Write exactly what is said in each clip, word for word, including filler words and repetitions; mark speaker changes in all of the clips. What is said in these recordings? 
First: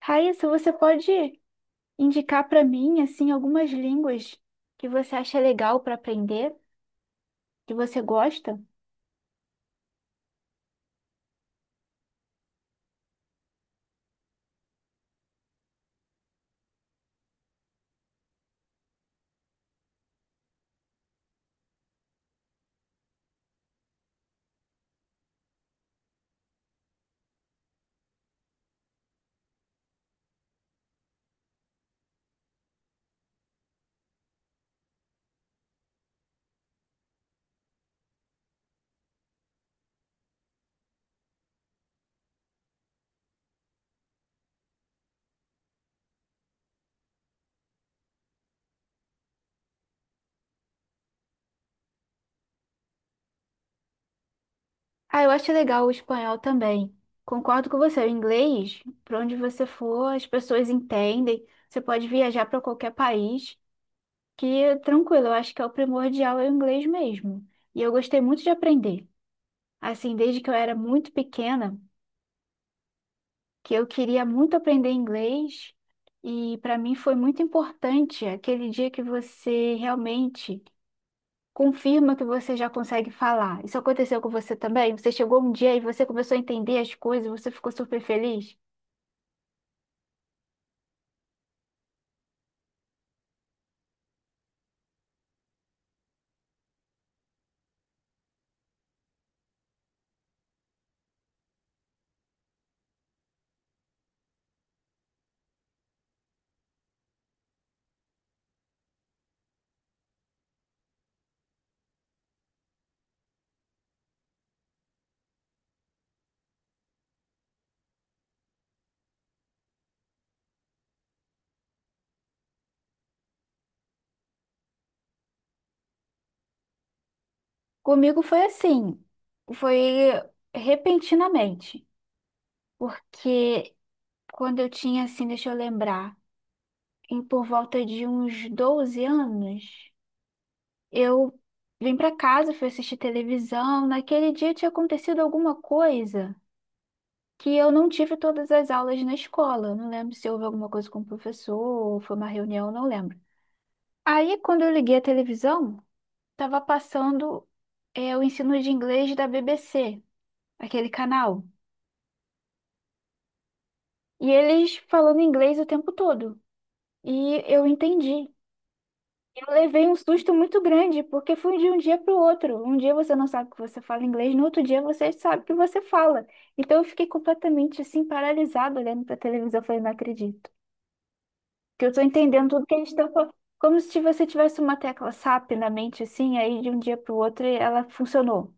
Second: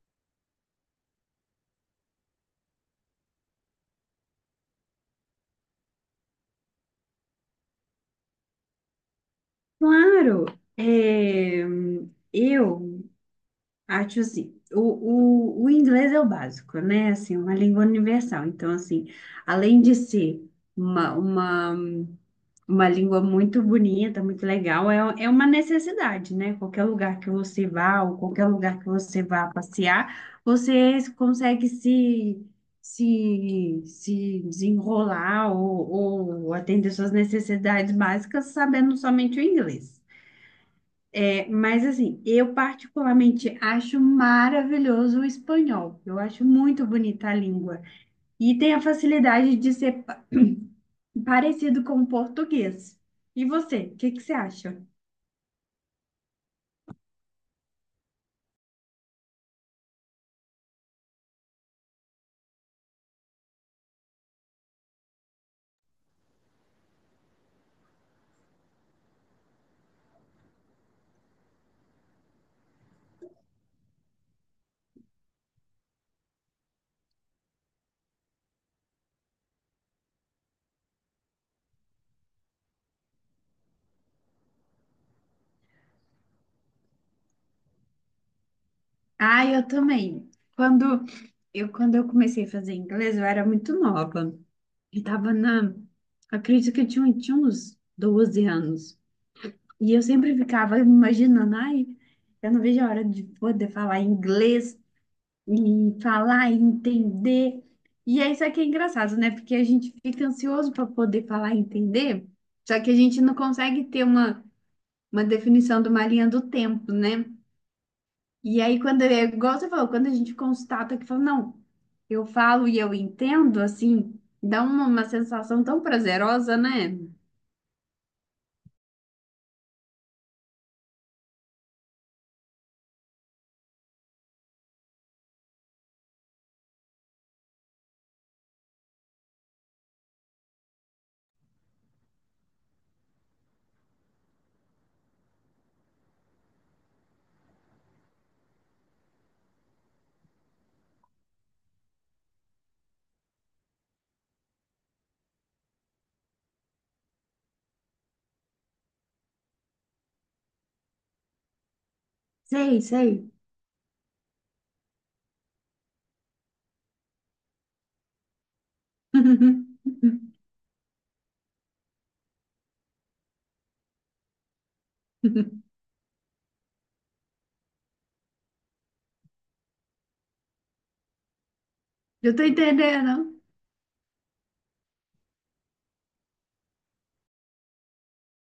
Speaker 1: Raíssa, você pode indicar para mim, assim, algumas línguas que você acha legal para aprender, que você gosta?
Speaker 2: Claro, é, eu acho assim, o, o, o inglês é o básico, né? Assim, uma língua universal. Então, assim, além de ser uma, uma, uma língua muito bonita, muito legal, é, é uma necessidade, né? Qualquer lugar que você vá, ou qualquer lugar que você vá passear, você consegue se, se, se desenrolar ou, ou atender suas necessidades básicas sabendo somente o inglês. Mas assim, eu particularmente acho maravilhoso o espanhol. Eu acho muito bonita a língua. E tem a facilidade de ser pa- parecido com o português. E você, o que que você acha?
Speaker 1: Ah, eu acho legal o espanhol também. Concordo com você, o inglês, para onde você for, as pessoas entendem. Você pode viajar para qualquer país, que tranquilo, eu acho que é o primordial é o inglês mesmo. E eu gostei muito de aprender. Assim, desde que eu era muito pequena, que eu queria muito aprender inglês e para mim foi muito importante aquele dia que você realmente confirma que você já consegue falar. Isso aconteceu com você também? Você chegou um dia e você começou a entender as coisas, você ficou super feliz?
Speaker 2: Ah, eu também. Quando eu, quando eu comecei a fazer inglês, eu era muito nova. Eu tava na... Acredito que eu tinha, tinha uns doze anos. E eu sempre ficava imaginando, ai, eu não vejo a hora de poder falar inglês e falar e entender. E é isso aqui é engraçado, né? Porque a gente fica ansioso para poder falar e entender, só que a gente não consegue ter uma, uma definição de uma linha do tempo, né? E aí, quando é igual você falou, quando a gente constata que fala, não, eu falo e eu entendo, assim, dá uma, uma sensação tão prazerosa, né?
Speaker 1: Comigo foi assim, foi repentinamente, porque quando eu tinha assim, deixa eu lembrar, em por volta de uns doze anos, eu vim para casa, fui assistir televisão. Naquele dia tinha acontecido alguma coisa que eu não tive todas as aulas na escola. Eu não lembro se houve alguma coisa com o professor, ou foi uma reunião, não lembro. Aí, quando eu liguei a televisão, estava passando é, o ensino de inglês da B B C, aquele canal.
Speaker 2: Sei, sei.
Speaker 1: E eles falando inglês o tempo todo. E eu entendi. Eu levei um susto muito grande, porque foi de um dia para o outro. Um dia você não sabe que você fala inglês, no outro dia você sabe que você fala. Então eu fiquei completamente assim, paralisada, olhando para a televisão. Eu falei, não acredito. Que eu estou
Speaker 2: Eu tô
Speaker 1: entendendo tudo que eles estão falando.
Speaker 2: entendendo.
Speaker 1: Como se você tivesse uma tecla S A P na mente, assim, aí de um dia para o outro ela funcionou.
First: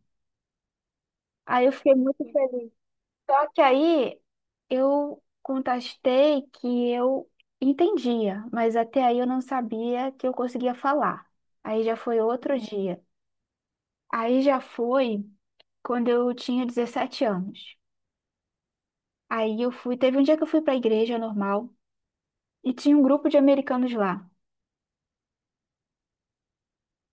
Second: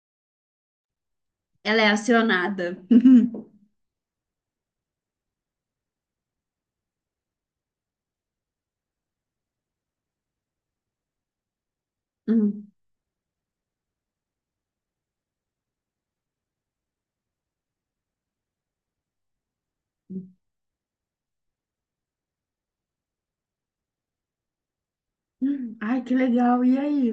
Speaker 1: Aí eu
Speaker 2: Ela é
Speaker 1: fiquei muito feliz.
Speaker 2: acionada.
Speaker 1: Só que aí eu contestei que eu entendia, mas até aí eu não sabia que eu conseguia falar. Aí já foi outro
Speaker 2: Hum.
Speaker 1: dia. Aí já foi quando eu tinha dezessete anos. Aí eu fui, teve um dia que eu fui pra igreja normal e tinha um grupo de americanos lá.
Speaker 2: Ai, que legal. E aí?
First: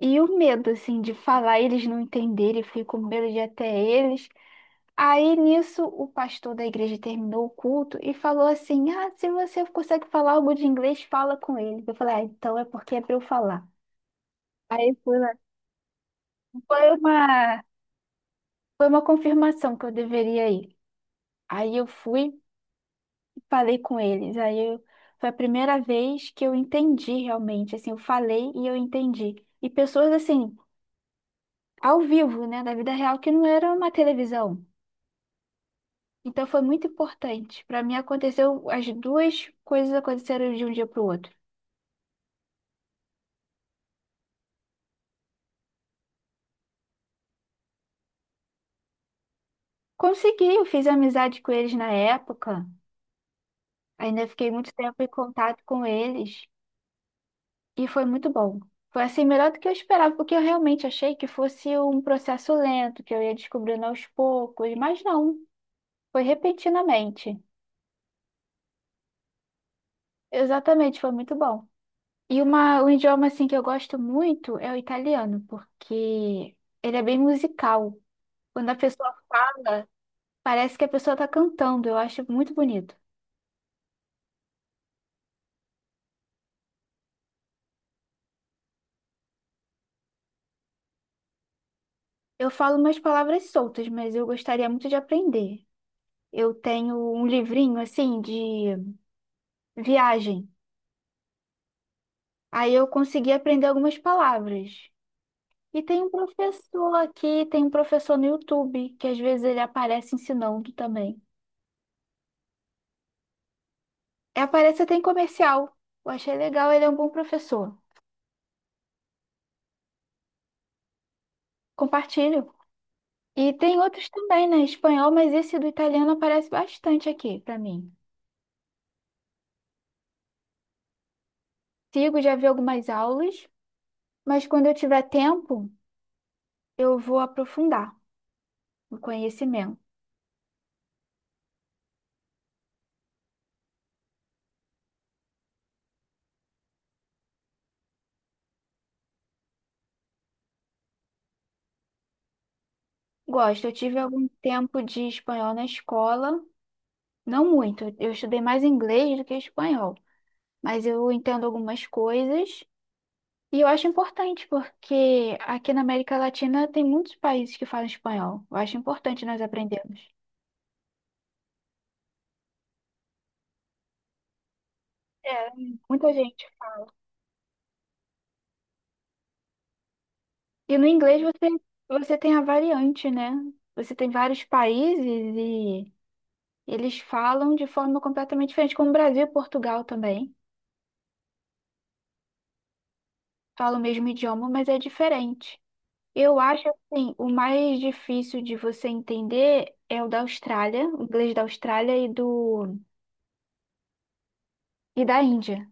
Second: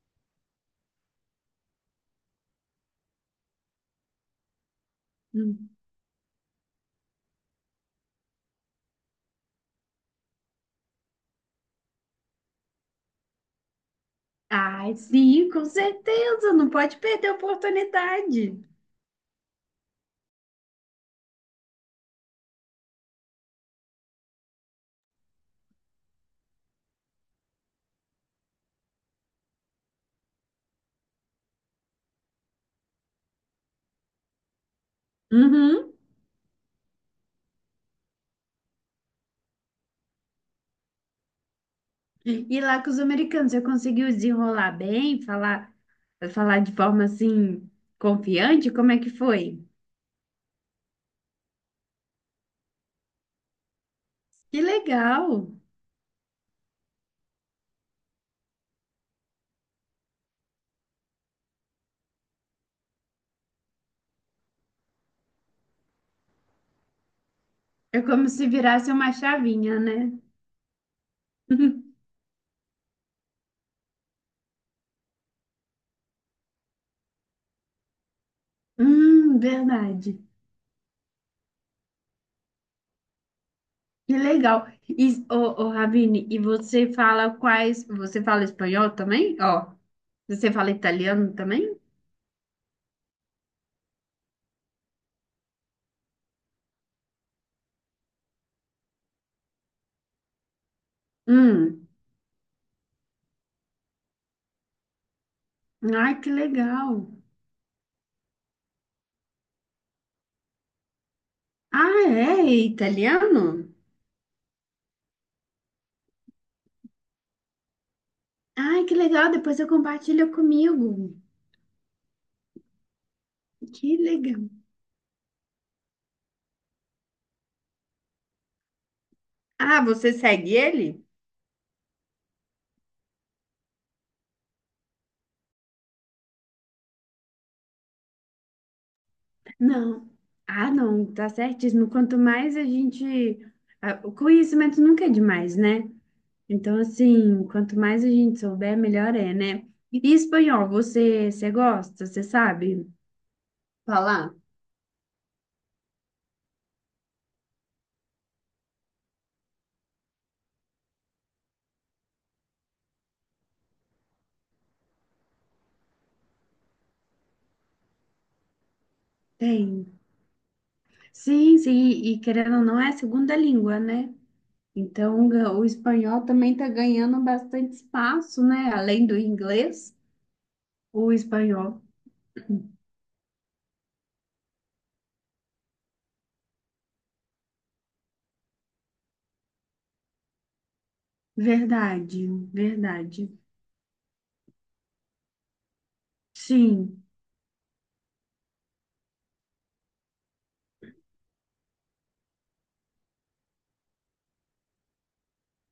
Speaker 1: E o medo, assim, de falar, eles não entenderem, eu fiquei com medo de ir até eles. Aí
Speaker 2: Hum.
Speaker 1: nisso, o pastor da igreja terminou o culto e falou assim: Ah, se você consegue falar algo de inglês, fala com ele. Eu falei: Ah, então é porque é pra eu falar.
Speaker 2: Ai,
Speaker 1: Aí fui lá.
Speaker 2: sim, com certeza, não
Speaker 1: Foi
Speaker 2: pode perder a
Speaker 1: uma,
Speaker 2: oportunidade.
Speaker 1: Foi uma confirmação que eu deveria ir. Aí eu fui falei com eles. Aí eu- foi a primeira vez que eu entendi realmente, assim, eu falei e eu entendi. E pessoas assim, ao vivo, né, da vida real, que não era uma televisão.
Speaker 2: Uhum.
Speaker 1: Então foi muito importante. Para mim aconteceu, as duas coisas aconteceram de um dia para o outro.
Speaker 2: E lá com os americanos, você conseguiu desenrolar bem, falar, falar de forma assim confiante? Como é que foi?
Speaker 1: Consegui, eu fiz amizade com eles na época. Ainda fiquei
Speaker 2: Que
Speaker 1: muito tempo em
Speaker 2: legal!
Speaker 1: contato com eles e foi muito bom. Foi assim melhor do que eu esperava, porque eu realmente achei que fosse um processo lento, que eu ia descobrindo aos poucos, mas não. Foi repentinamente.
Speaker 2: É como se virasse uma chavinha, né?
Speaker 1: Exatamente, foi muito bom. E uma, um idioma assim que eu gosto muito é o italiano, porque ele é bem musical. Quando a pessoa
Speaker 2: Hum,
Speaker 1: fala,
Speaker 2: verdade.
Speaker 1: parece que a pessoa está cantando. Eu acho muito bonito.
Speaker 2: Que legal. E, ô, ô, Ravine, e você fala quais? Você fala espanhol também? Ó, você fala italiano também?
Speaker 1: Eu falo umas palavras soltas, mas eu gostaria muito de aprender. Eu tenho um livrinho assim de viagem.
Speaker 2: Hum.
Speaker 1: Aí eu consegui aprender algumas palavras. E tem um
Speaker 2: Ai, que
Speaker 1: professor
Speaker 2: legal.
Speaker 1: aqui, tem um professor no YouTube, que às vezes ele aparece ensinando também.
Speaker 2: Ah, é? É italiano?
Speaker 1: É, aparece até em comercial. Eu achei legal, ele é um bom professor.
Speaker 2: Ai, que legal. Depois eu compartilho comigo.
Speaker 1: Compartilho. E tem
Speaker 2: Que
Speaker 1: outros também,
Speaker 2: legal.
Speaker 1: né? Espanhol, mas esse do italiano aparece bastante aqui pra mim.
Speaker 2: Ah, você segue ele?
Speaker 1: Sigo, já vi algumas aulas, mas quando eu tiver tempo, eu vou aprofundar o conhecimento.
Speaker 2: Não. Ah, não, tá certíssimo. Quanto mais a gente. Ah, o conhecimento nunca é demais, né? Então, assim, quanto mais a gente souber, melhor é, né? E espanhol, você, você gosta? Você sabe
Speaker 1: Gosto, eu tive algum
Speaker 2: falar?
Speaker 1: tempo de espanhol na escola, não muito. Eu estudei mais inglês do que espanhol, mas eu entendo algumas coisas. E eu acho importante, porque aqui na América Latina tem muitos países que falam espanhol. Eu acho importante nós
Speaker 2: Tem.
Speaker 1: aprendermos.
Speaker 2: Sim, sim. E querendo ou não, é a segunda língua, né? Então,
Speaker 1: É,
Speaker 2: ga- o
Speaker 1: muita
Speaker 2: espanhol
Speaker 1: gente.
Speaker 2: também está ganhando bastante espaço, né? Além do inglês,
Speaker 1: E no
Speaker 2: o
Speaker 1: inglês você,
Speaker 2: espanhol.
Speaker 1: você tem a variante, né? Você tem vários países e eles falam de forma completamente diferente, como o Brasil e Portugal também.
Speaker 2: Verdade, verdade.
Speaker 1: Falam o mesmo idioma, mas é diferente. Eu acho
Speaker 2: Sim,
Speaker 1: assim, o mais difícil de você entender é o da Austrália, o inglês da Austrália e do e da Índia.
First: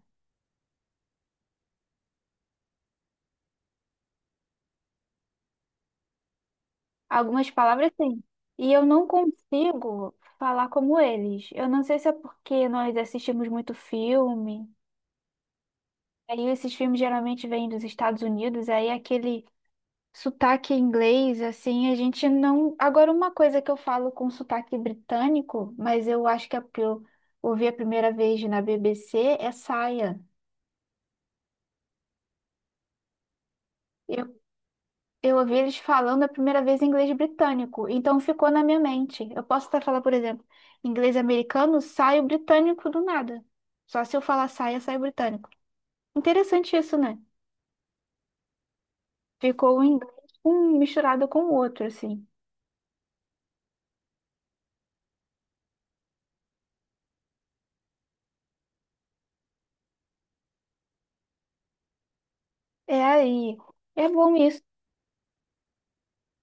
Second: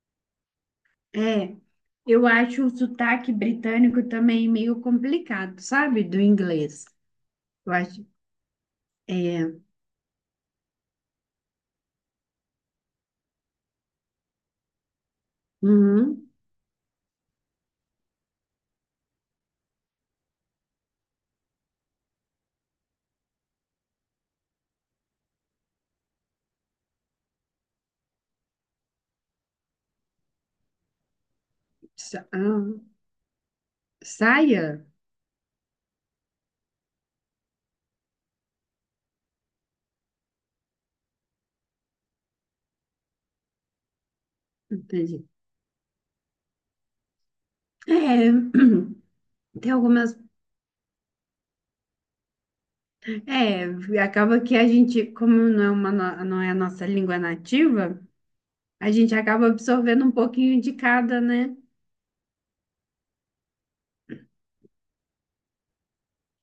Speaker 2: é. Eu acho o sotaque britânico também meio complicado, sabe? Do inglês.
Speaker 1: Algumas
Speaker 2: Eu
Speaker 1: palavras
Speaker 2: acho.
Speaker 1: sim. E eu não
Speaker 2: É.
Speaker 1: consigo falar como eles. Eu não sei se é porque nós assistimos muito filme.
Speaker 2: Uhum.
Speaker 1: Aí esses filmes geralmente vêm dos Estados Unidos, aí aquele sotaque inglês, assim, a gente não. Agora, uma coisa que eu falo com sotaque britânico, mas eu acho que é porque eu ouvi a primeira vez na B B C, é saia.
Speaker 2: Sa- ah, saia?
Speaker 1: Eu ouvi eles falando a primeira vez em inglês britânico, então ficou na minha mente. Eu posso até falar, por exemplo, inglês americano, sai o britânico do nada. Só se eu falar saia, sai
Speaker 2: Entendi.
Speaker 1: britânico. Interessante isso, né?
Speaker 2: É, tem
Speaker 1: Ficou um inglês
Speaker 2: algumas.
Speaker 1: um misturado com o outro, assim.
Speaker 2: É, acaba que a gente, como não é, uma, no- não é a nossa língua nativa. A gente acaba absorvendo um pouquinho de cada, né?
Speaker 1: É aí. É bom isso.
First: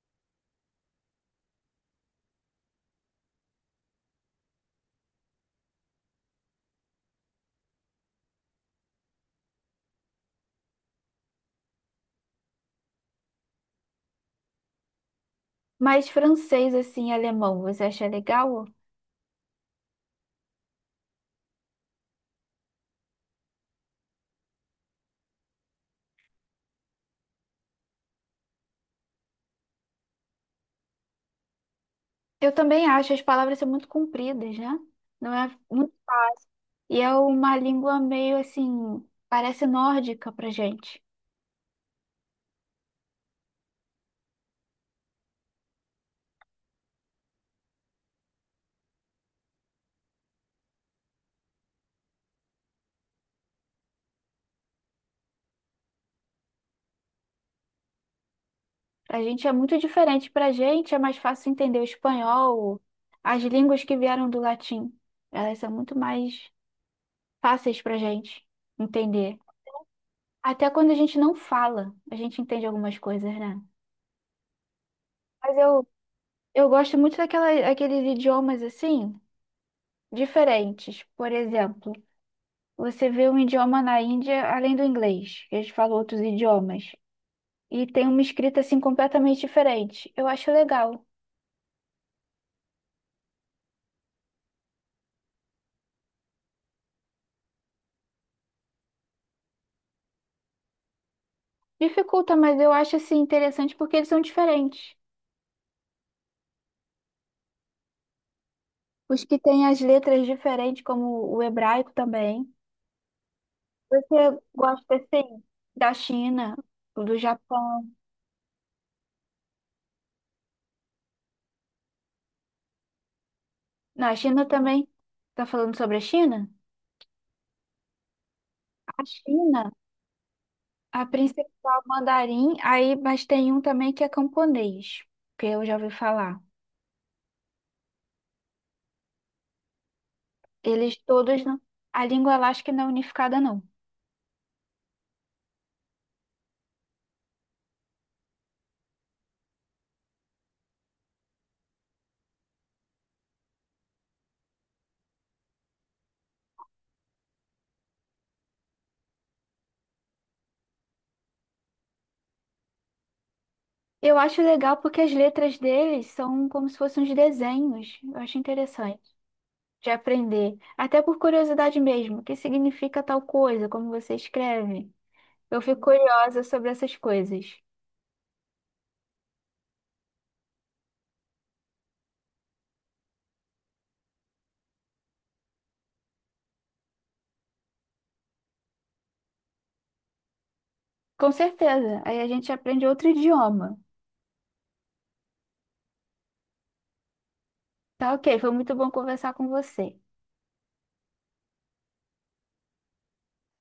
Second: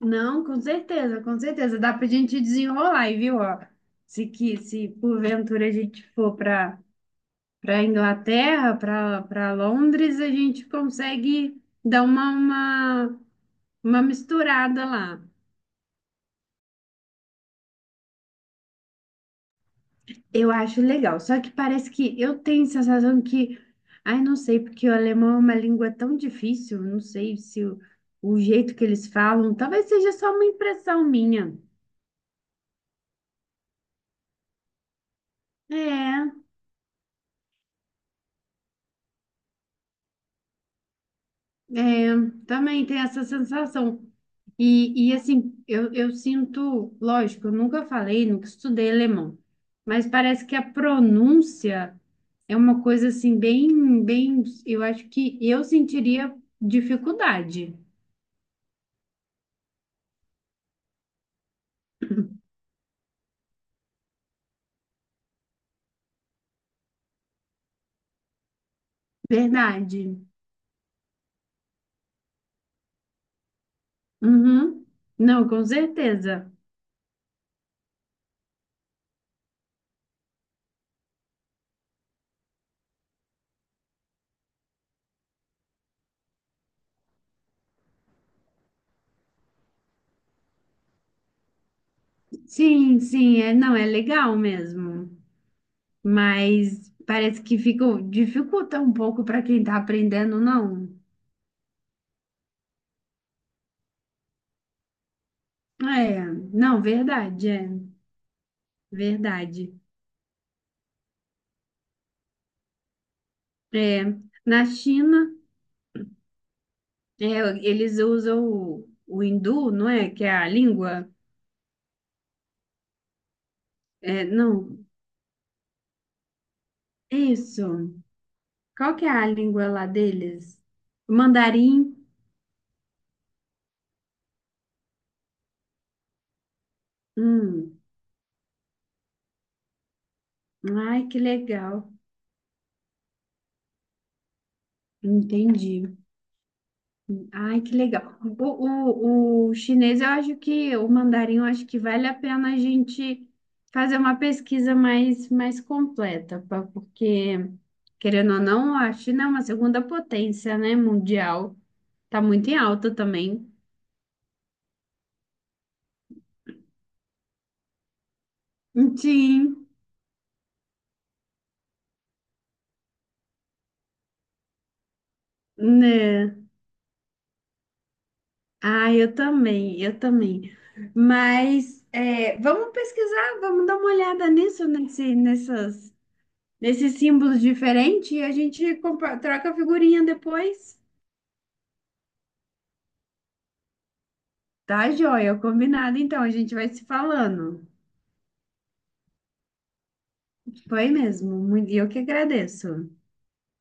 Speaker 2: Não, com certeza, com certeza. Dá pra gente desenrolar, e viu? Ó, se, que, se porventura a gente for para para Inglaterra, para para Londres, a gente consegue dar uma, uma, uma misturada lá.
Speaker 1: Mas francês, assim, e alemão, você acha legal?
Speaker 2: Eu acho legal. Só que parece que eu tenho a sensação que, ai, não sei, porque o alemão é uma língua tão difícil, não sei se o, o jeito que eles falam, talvez seja só uma impressão minha.
Speaker 1: Eu também acho as palavras são muito compridas, né? Não é muito...
Speaker 2: É.
Speaker 1: E é uma língua meio assim, parece nórdica pra gente.
Speaker 2: É, também tem essa sensação. E, e assim, eu, eu sinto, lógico, eu nunca falei, nunca estudei alemão, mas parece que a pronúncia é uma coisa assim, bem, bem, eu acho que eu sentiria dificuldade.
Speaker 1: A gente é muito diferente. Para a gente é mais fácil entender o espanhol, as línguas que vieram do latim. Elas são muito mais fáceis para a gente entender.
Speaker 2: Verdade.
Speaker 1: Até quando a gente não fala, a gente entende algumas coisas, né?
Speaker 2: Uhum. Não,
Speaker 1: Mas
Speaker 2: com
Speaker 1: eu,
Speaker 2: certeza.
Speaker 1: eu gosto muito daquela, daqueles idiomas assim, diferentes. Por exemplo, você vê um idioma na Índia além do inglês, eles falam outros idiomas. E tem uma escrita assim completamente diferente. Eu acho legal.
Speaker 2: Sim, sim, é, não, é legal mesmo. Mas parece que fica, dificulta um pouco para quem está aprendendo, não.
Speaker 1: Dificulta, mas eu acho assim interessante porque eles são diferentes.
Speaker 2: É, não, verdade, é.
Speaker 1: Os que têm
Speaker 2: Verdade.
Speaker 1: as letras diferentes, como o hebraico também.
Speaker 2: É,
Speaker 1: Você
Speaker 2: na
Speaker 1: gosta
Speaker 2: China,
Speaker 1: assim da China, do
Speaker 2: é,
Speaker 1: Japão?
Speaker 2: eles usam o, o hindu, não é? Que é a língua.
Speaker 1: Na
Speaker 2: É,
Speaker 1: China
Speaker 2: não,
Speaker 1: também. Tá falando sobre a China?
Speaker 2: é isso. Qual
Speaker 1: A
Speaker 2: que é a língua
Speaker 1: China,
Speaker 2: lá deles?
Speaker 1: a principal
Speaker 2: Mandarim.
Speaker 1: mandarim, aí, mas tem um também que é camponês, que eu já ouvi falar.
Speaker 2: Hum.
Speaker 1: Eles
Speaker 2: Ai, que
Speaker 1: todos, não-
Speaker 2: legal.
Speaker 1: A língua lá acho que não é unificada, não.
Speaker 2: Entendi. Ai, que legal. O, o, o chinês, eu acho que, o mandarim, eu acho que vale a pena a gente fazer uma pesquisa mais, mais completa, pa- porque, querendo ou não, a China é uma segunda potência, né, mundial. Tá muito em alta também.
Speaker 1: Eu acho legal porque as letras deles são como se fossem uns desenhos. Eu acho interessante
Speaker 2: Sim,
Speaker 1: de aprender, até por curiosidade mesmo, o que significa tal coisa, como você escreve. Eu fico
Speaker 2: né?
Speaker 1: curiosa sobre essas coisas.
Speaker 2: Ah, eu também, eu também. Mas é, vamos pesquisar, vamos dar uma olhada nisso, nesse, nessas, nesses símbolos diferentes e a gente compa- troca a figurinha depois.
Speaker 1: Com certeza, aí a gente aprende outro idioma.
Speaker 2: Tá, joia, combinado. Então, a gente vai se falando.
Speaker 1: Tá, ok, foi muito bom conversar com você.
Speaker 2: Foi mesmo. muito- E eu que agradeço.